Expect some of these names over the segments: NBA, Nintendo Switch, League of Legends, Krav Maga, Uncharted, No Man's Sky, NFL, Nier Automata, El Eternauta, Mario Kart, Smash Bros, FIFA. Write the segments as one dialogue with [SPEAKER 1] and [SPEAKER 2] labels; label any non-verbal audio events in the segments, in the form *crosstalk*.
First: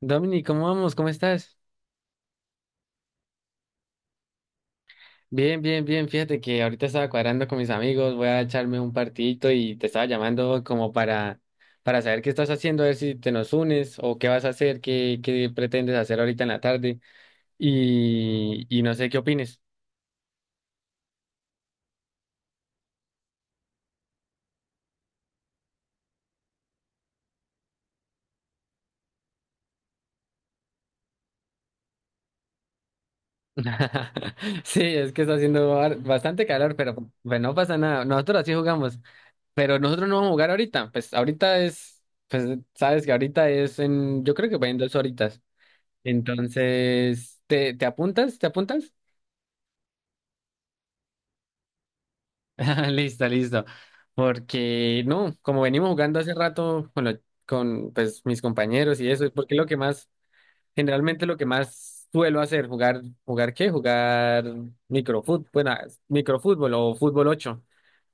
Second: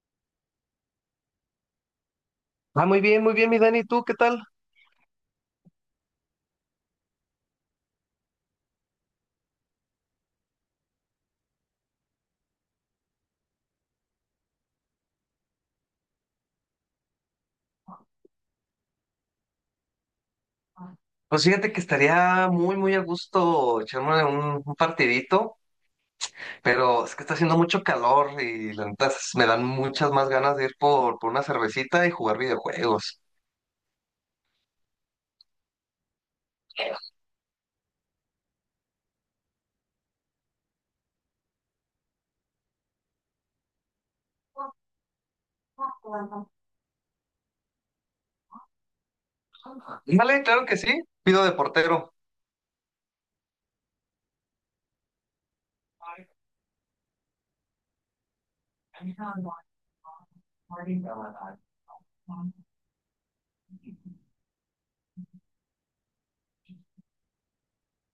[SPEAKER 1] Domini, ¿cómo vamos? ¿Cómo estás?
[SPEAKER 2] Ah, muy bien, mi Dani. ¿Tú qué tal?
[SPEAKER 1] Bien, bien, bien. Fíjate que ahorita estaba cuadrando con mis amigos, voy a echarme un partidito y te estaba llamando como para saber qué estás haciendo, a ver si te nos unes o qué vas a hacer, qué pretendes hacer ahorita en la tarde y no sé qué opines.
[SPEAKER 2] Pues fíjate que estaría muy a gusto echarme un partidito. Pero es que está haciendo mucho calor y la neta me dan muchas más ganas de ir por una cervecita y jugar videojuegos.
[SPEAKER 1] *laughs* Sí, es que está haciendo bastante calor, pero pues no pasa nada. Nosotros así jugamos, pero nosotros no vamos a jugar ahorita. Pues ahorita es, pues sabes que ahorita es en, yo creo que va en 2 horitas. Entonces, ¿te apuntas? ¿Te apuntas? *laughs*
[SPEAKER 2] Vale, claro que sí. Pido de portero.
[SPEAKER 1] Ah, listo, listo. Porque no, como venimos jugando hace rato con pues, mis compañeros y eso, porque es lo que más. Generalmente lo que más suelo hacer, jugar, ¿jugar qué? Jugar microfútbol, bueno, microfútbol o fútbol ocho,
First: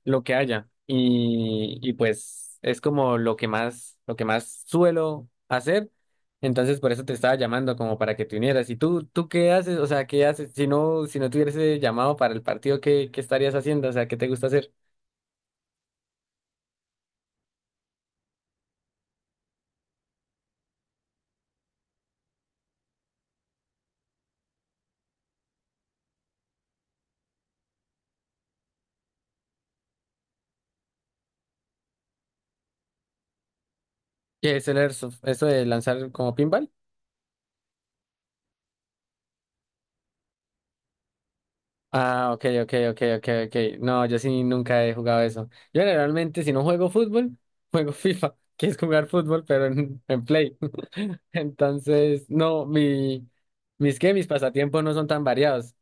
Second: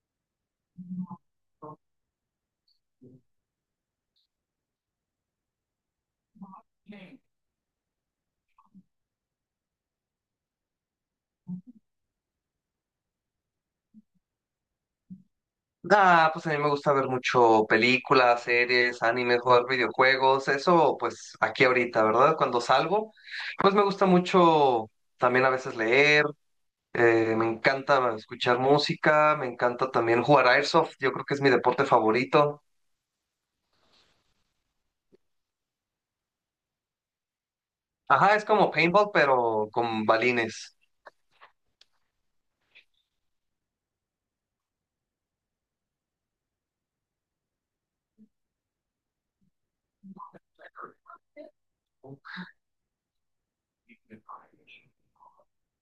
[SPEAKER 1] lo que haya. Y pues es como lo que más suelo hacer. Entonces por eso te estaba llamando como para que te unieras. ¿Y tú qué haces? O sea, ¿qué haces? Si no, si no tuvieras ese llamado para el partido, ¿qué estarías haciendo? O sea, ¿qué te gusta hacer?
[SPEAKER 2] Ah, pues a mí me gusta ver mucho películas, series, animes, jugar videojuegos, eso pues aquí ahorita, ¿verdad? Cuando salgo, pues me gusta mucho también a veces leer. Me encanta escuchar música, me encanta también jugar airsoft, yo creo que es mi deporte favorito.
[SPEAKER 1] ¿Qué es el airsoft? ¿Eso de lanzar como pinball?
[SPEAKER 2] Ajá, es como paintball, pero con balines.
[SPEAKER 1] Ah, ok, ok, ok, ok, ok. No, yo sí nunca he jugado eso. Yo generalmente, si no juego fútbol, *laughs* juego FIFA, que es jugar fútbol, pero en Play. *laughs* Entonces, no, mi, mis que mis pasatiempos no son tan variados.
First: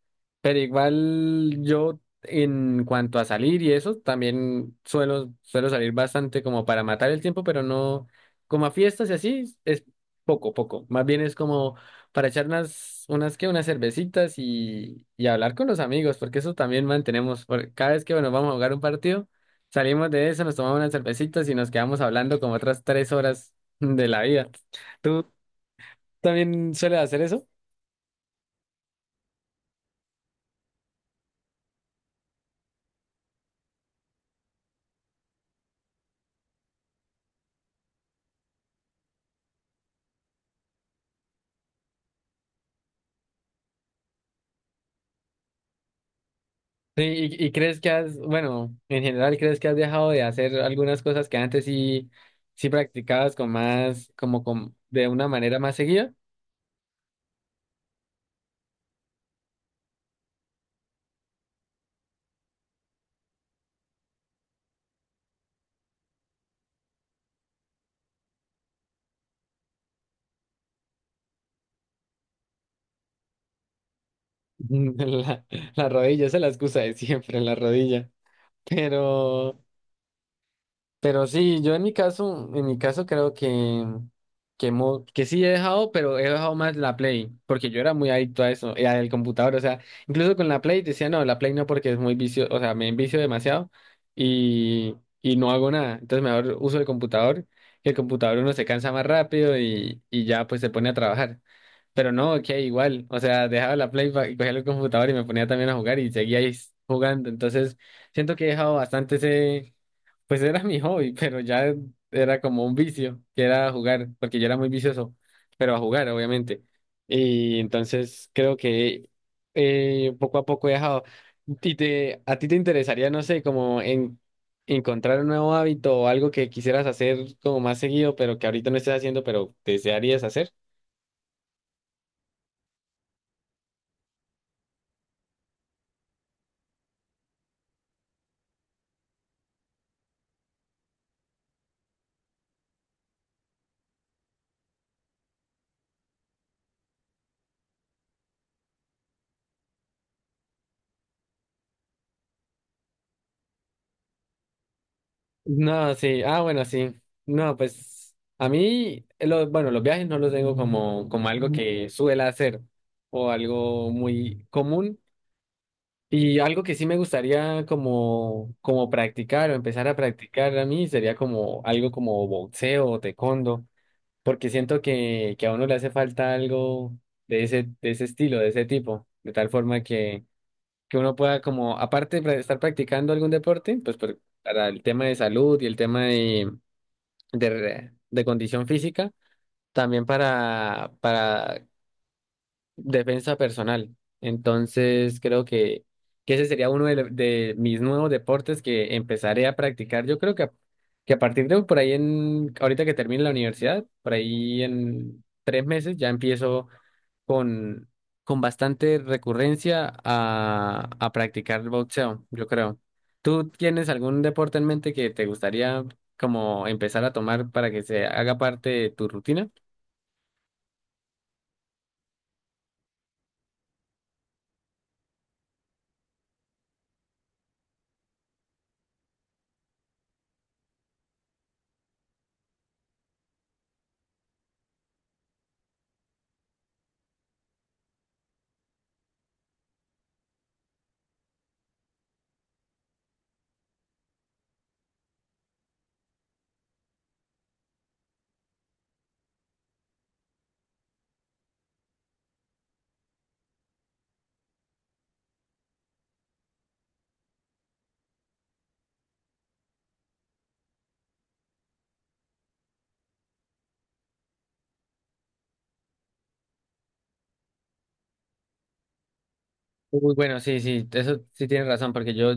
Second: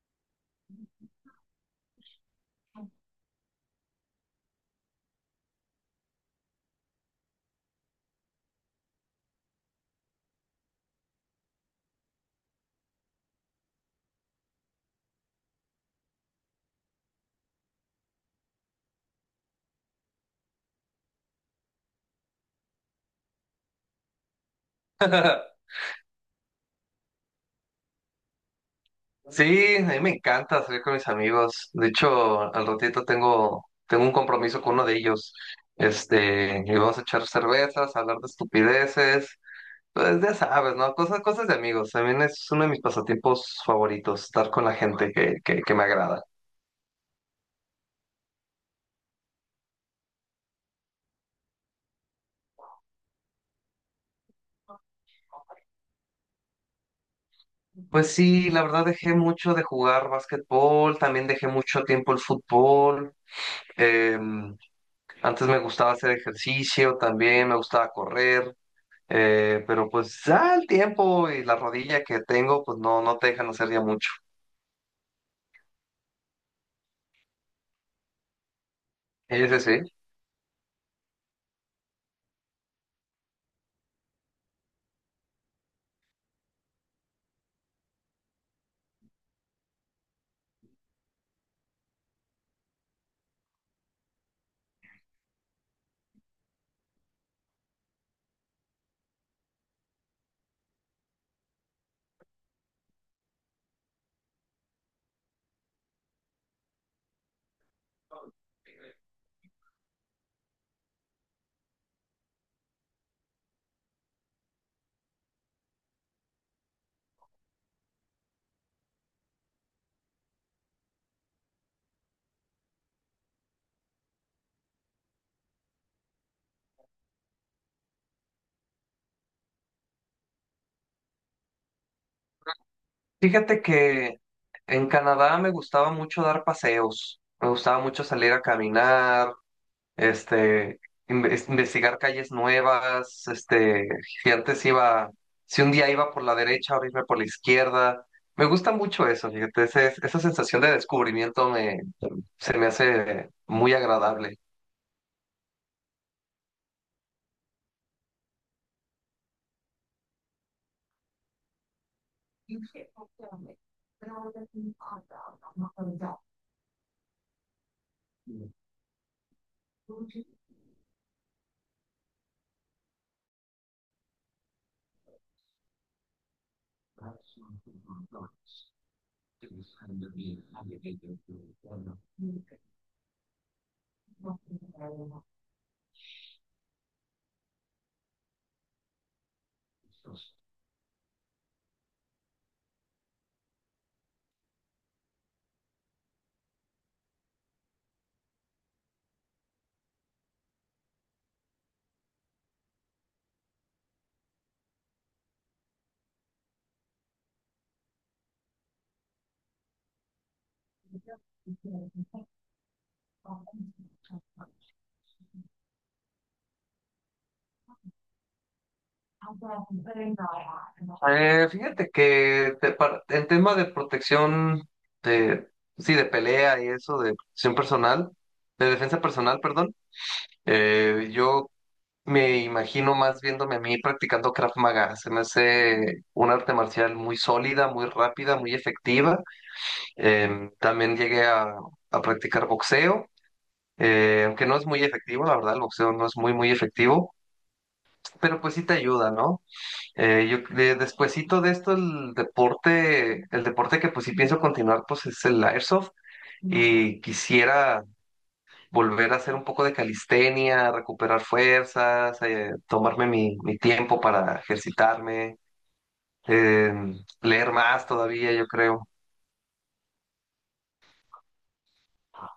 [SPEAKER 1] Pero igual yo, en cuanto a salir y eso, también suelo salir bastante como para matar el tiempo, pero no, como a fiestas y así, es poco, poco. Más bien es como para echar unas, unas, ¿qué? Unas cervecitas y hablar con los amigos, porque eso también mantenemos. Cada vez que, bueno, vamos a jugar un partido, salimos de eso, nos tomamos unas cervecitas y nos quedamos hablando como otras 3 horas de la vida. ¿Tú también sueles hacer eso?
[SPEAKER 2] Sí, a mí me encanta salir con mis amigos. De hecho, al ratito tengo un compromiso con uno de ellos. Este, y vamos a echar cervezas, hablar de estupideces. Pues ya sabes, ¿no? Cosas, cosas de amigos. También es uno de mis pasatiempos favoritos, estar con la gente que me agrada.
[SPEAKER 1] Sí, ¿y, y crees que has, bueno, en general, crees que has dejado de hacer algunas cosas que antes sí, sí practicabas con más, como con, de una manera más seguida?
[SPEAKER 2] Pues sí, la verdad dejé mucho de jugar básquetbol, también dejé mucho tiempo el fútbol. eh, Antes me gustaba hacer ejercicio también, me gustaba correr, pero pues ya el tiempo y la rodilla que tengo, pues no, no te dejan hacer ya mucho.
[SPEAKER 1] *laughs* La, la rodilla, esa es la excusa de siempre, la rodilla.
[SPEAKER 2] Ese
[SPEAKER 1] Pero...
[SPEAKER 2] sí. Sí.
[SPEAKER 1] Pero sí, yo en mi caso creo que sí he dejado, pero he dejado más la Play, porque yo era muy adicto a eso, y al computador, o sea, incluso con la Play decía, no, la Play no porque es muy vicio, o sea, me envicio demasiado y, y no hago nada, entonces mejor uso el computador, que el computador uno se cansa más rápido y ya pues se pone a trabajar. Pero no, que igual, o sea, dejaba la Play y cogía el computador y me ponía también a jugar y seguía ahí jugando. Entonces, siento que he dejado bastante ese, pues era mi hobby, pero ya era como un vicio, que era jugar, porque yo era muy vicioso, pero a jugar, obviamente. Y entonces creo que poco a poco he dejado. ¿Y a ti te interesaría, no sé, como en encontrar un nuevo hábito o algo que quisieras hacer como más seguido, pero que ahorita no estés haciendo, pero desearías hacer?
[SPEAKER 2] Fíjate que en Canadá me gustaba mucho dar paseos, me gustaba mucho salir a caminar, este, investigar calles nuevas, este, si antes iba, si un día iba por la derecha, ahora irme por la izquierda. Me gusta mucho eso, fíjate, esa sensación de descubrimiento se me hace muy agradable.
[SPEAKER 1] No, sí. Ah, bueno, sí. No, pues a mí, bueno, los viajes no los tengo como, como algo que suela hacer o algo muy común. Y algo que sí me gustaría como, como practicar o empezar a practicar a mí sería como algo como boxeo o taekwondo, porque siento que a uno le hace falta algo de ese estilo, de ese tipo, de tal forma que uno pueda como, aparte de estar practicando algún deporte, pues para el tema de salud y el tema de de, de condición física, también para defensa personal. Entonces, creo que ese sería uno de, de mis nuevos deportes que empezaré a practicar. Yo creo que a partir de por ahí, en, ahorita que termine la universidad, por ahí en 3 meses ya empiezo con, con bastante recurrencia a practicar boxeo, yo creo. ¿Tú tienes algún deporte en mente que te gustaría como empezar a tomar para que se haga parte de tu rutina?
[SPEAKER 2] Fíjate que en tema de protección, de, sí, de pelea y eso, de protección personal, de defensa personal, perdón, yo me imagino más viéndome a mí practicando Krav Maga. Se me hace un arte marcial muy sólida, muy rápida, muy efectiva. También a practicar boxeo, aunque no es muy efectivo, la verdad, el boxeo no es muy efectivo, pero pues sí te ayuda, ¿no? Yo despuesito de esto, el deporte que pues sí pienso continuar, pues es el Airsoft. Y quisiera volver a hacer un poco de calistenia, recuperar fuerzas, tomarme mi tiempo para ejercitarme, eh, leer más todavía, yo creo.
[SPEAKER 1] Uy, bueno, sí, sí, eso sí tienes razón, porque yo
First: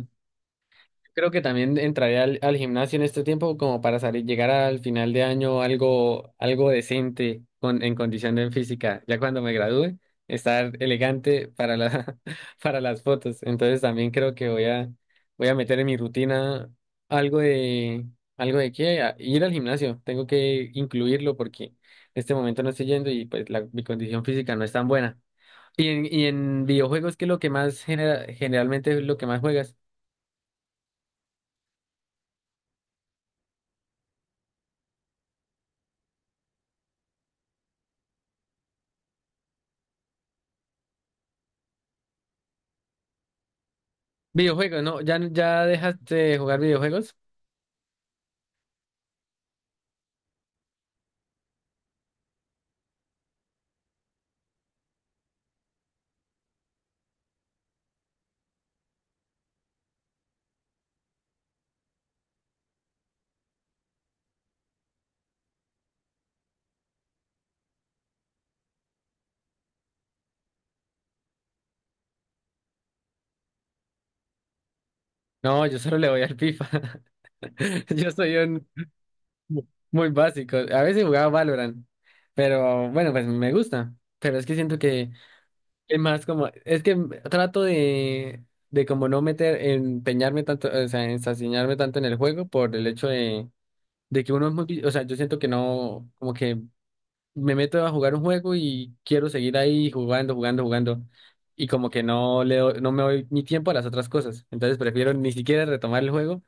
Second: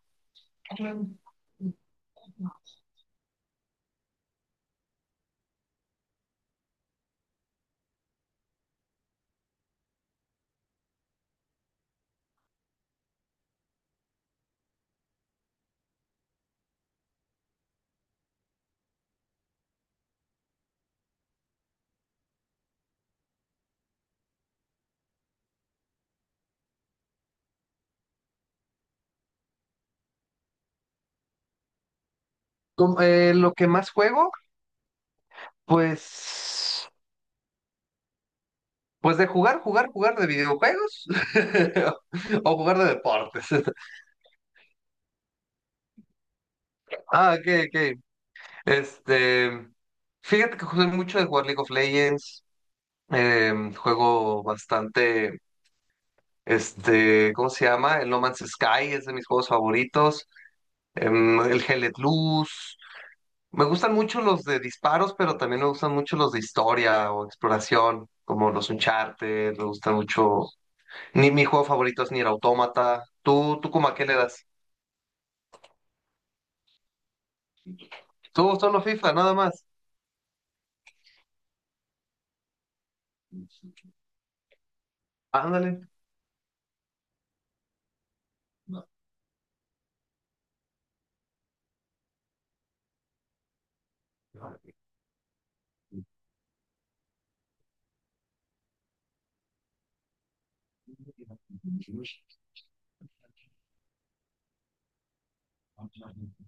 [SPEAKER 1] creo que también entraré al gimnasio en este tiempo como para salir, llegar al final de año algo, algo decente con, en condición de física. Ya cuando me gradúe, estar elegante para la, *laughs* para las fotos. Entonces también creo que voy a meter en mi rutina algo de, algo de ir al gimnasio. Tengo que incluirlo porque en este momento no estoy yendo y pues mi condición física no es tan buena. Y y en videojuegos, ¿qué es lo que más generalmente es lo que más juegas?
[SPEAKER 2] Lo que más juego, pues, pues de jugar, jugar, jugar de videojuegos *laughs* o jugar de deportes. *laughs*
[SPEAKER 1] Videojuegos, no, ya, ya dejaste de jugar videojuegos.
[SPEAKER 2] Ah, ok, ok. Este, fíjate que juego mucho de jugar League of Legends, juego bastante, este, ¿cómo se llama? El No Man's Sky es de mis juegos favoritos. El Hellet Luz. Me gustan mucho los de disparos, pero también me gustan mucho los de historia o exploración, como los Uncharted, me gustan mucho. Ni mi juego favorito es Nier Automata. ¿Tú como a qué le das?
[SPEAKER 1] No, yo solo le voy al FIFA. *laughs* Yo soy
[SPEAKER 2] Tú
[SPEAKER 1] un
[SPEAKER 2] solo FIFA, nada más.
[SPEAKER 1] muy básico. A veces jugaba Valorant, pero bueno, pues me gusta. Pero es que siento que
[SPEAKER 2] Ándale.
[SPEAKER 1] es más como, es que trato de como no meter, empeñarme tanto, o sea, ensañarme tanto en el juego por el hecho de que uno es muy, o sea, yo siento que no, como que me meto a jugar un juego y quiero seguir ahí jugando, jugando, jugando. Y como que no me doy mi tiempo a las otras cosas. Entonces prefiero ni siquiera retomar el juego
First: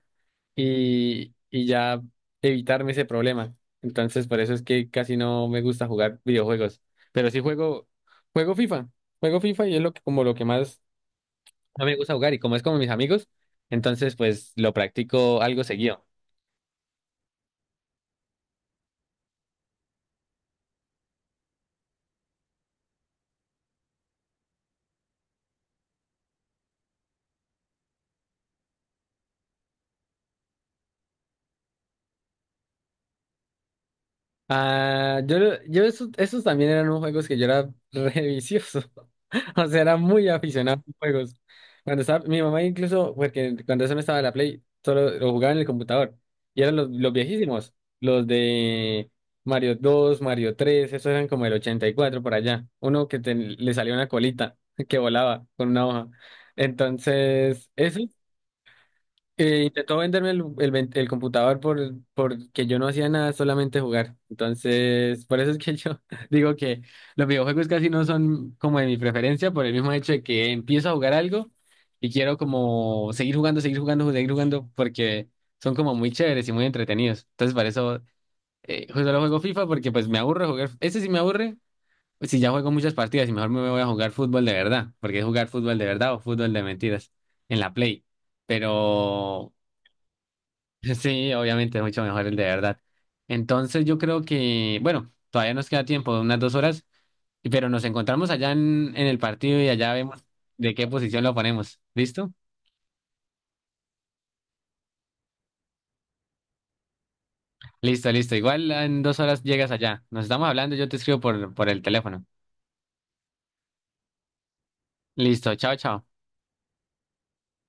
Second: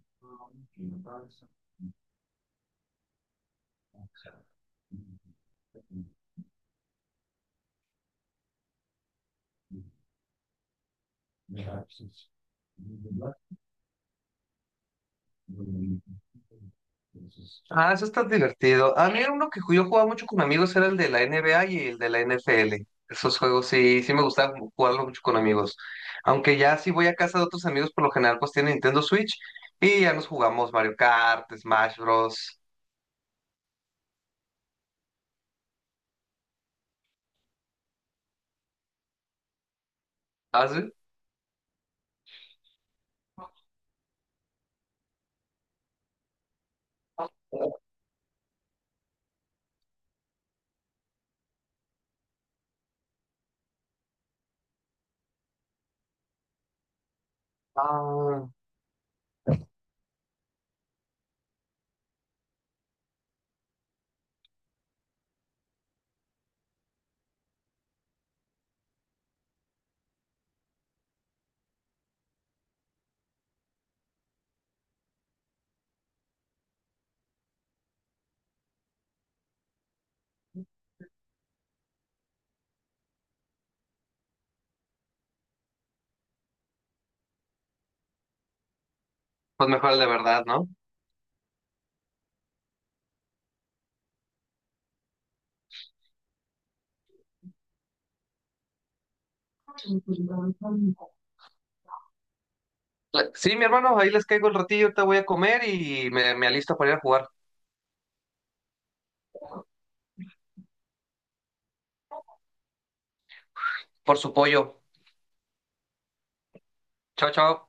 [SPEAKER 1] y ya evitarme ese problema. Entonces por eso es que casi no me gusta jugar videojuegos. Pero sí juego, juego FIFA. Juego FIFA y es lo que, como lo que más no me gusta jugar. Y como es como mis amigos, entonces pues lo practico algo seguido.
[SPEAKER 2] Ah, eso está divertido. A mí uno que yo jugaba mucho con amigos era el de la NBA y el de la NFL. Esos juegos sí me gustaba jugarlo mucho con amigos. Aunque ya si voy a casa de otros amigos, por lo general pues tienen Nintendo Switch y ya nos jugamos Mario Kart, Smash Bros.
[SPEAKER 1] Ah, yo esos también eran unos juegos que yo era re vicioso. *laughs* O sea, era muy
[SPEAKER 2] ¿Ah,
[SPEAKER 1] aficionado a
[SPEAKER 2] sí?
[SPEAKER 1] los juegos. Cuando estaba, mi mamá incluso, porque cuando eso no estaba en la Play, solo lo jugaba en el computador. Y eran los viejísimos, los de Mario 2, Mario 3, esos eran como el 84 por allá. Uno que le salió una colita *laughs* que volaba con una hoja. Entonces, eso
[SPEAKER 2] Ah,
[SPEAKER 1] intentó venderme el computador porque yo no hacía nada, solamente jugar. Entonces, por eso es que yo *laughs* digo que los videojuegos casi no son como de mi preferencia, por el mismo hecho de que empiezo a jugar algo y quiero como seguir jugando, seguir jugando, seguir jugando, porque son como muy chéveres y muy entretenidos. Entonces, para eso solo juego FIFA porque pues me aburre jugar. Ese sí me aburre, pues, si ya juego muchas partidas y mejor me voy a jugar fútbol de verdad, porque es jugar fútbol de verdad o fútbol de mentiras en la Play. Pero
[SPEAKER 2] pues mejor el de verdad, ¿no?
[SPEAKER 1] *laughs* sí, obviamente es mucho mejor el de verdad. Entonces yo creo que, bueno, todavía nos queda tiempo, unas 2 horas, pero nos encontramos allá en el partido y allá vemos de qué posición lo ponemos. ¿Listo?
[SPEAKER 2] Sí, mi hermano, ahí les caigo el ratillo, te voy a comer y me alisto para ir a jugar
[SPEAKER 1] Listo, listo. Igual en 2 horas llegas allá. Nos estamos hablando, yo te escribo por el teléfono.
[SPEAKER 2] por su pollo.
[SPEAKER 1] Listo, chao, chao.
[SPEAKER 2] Chao, chao.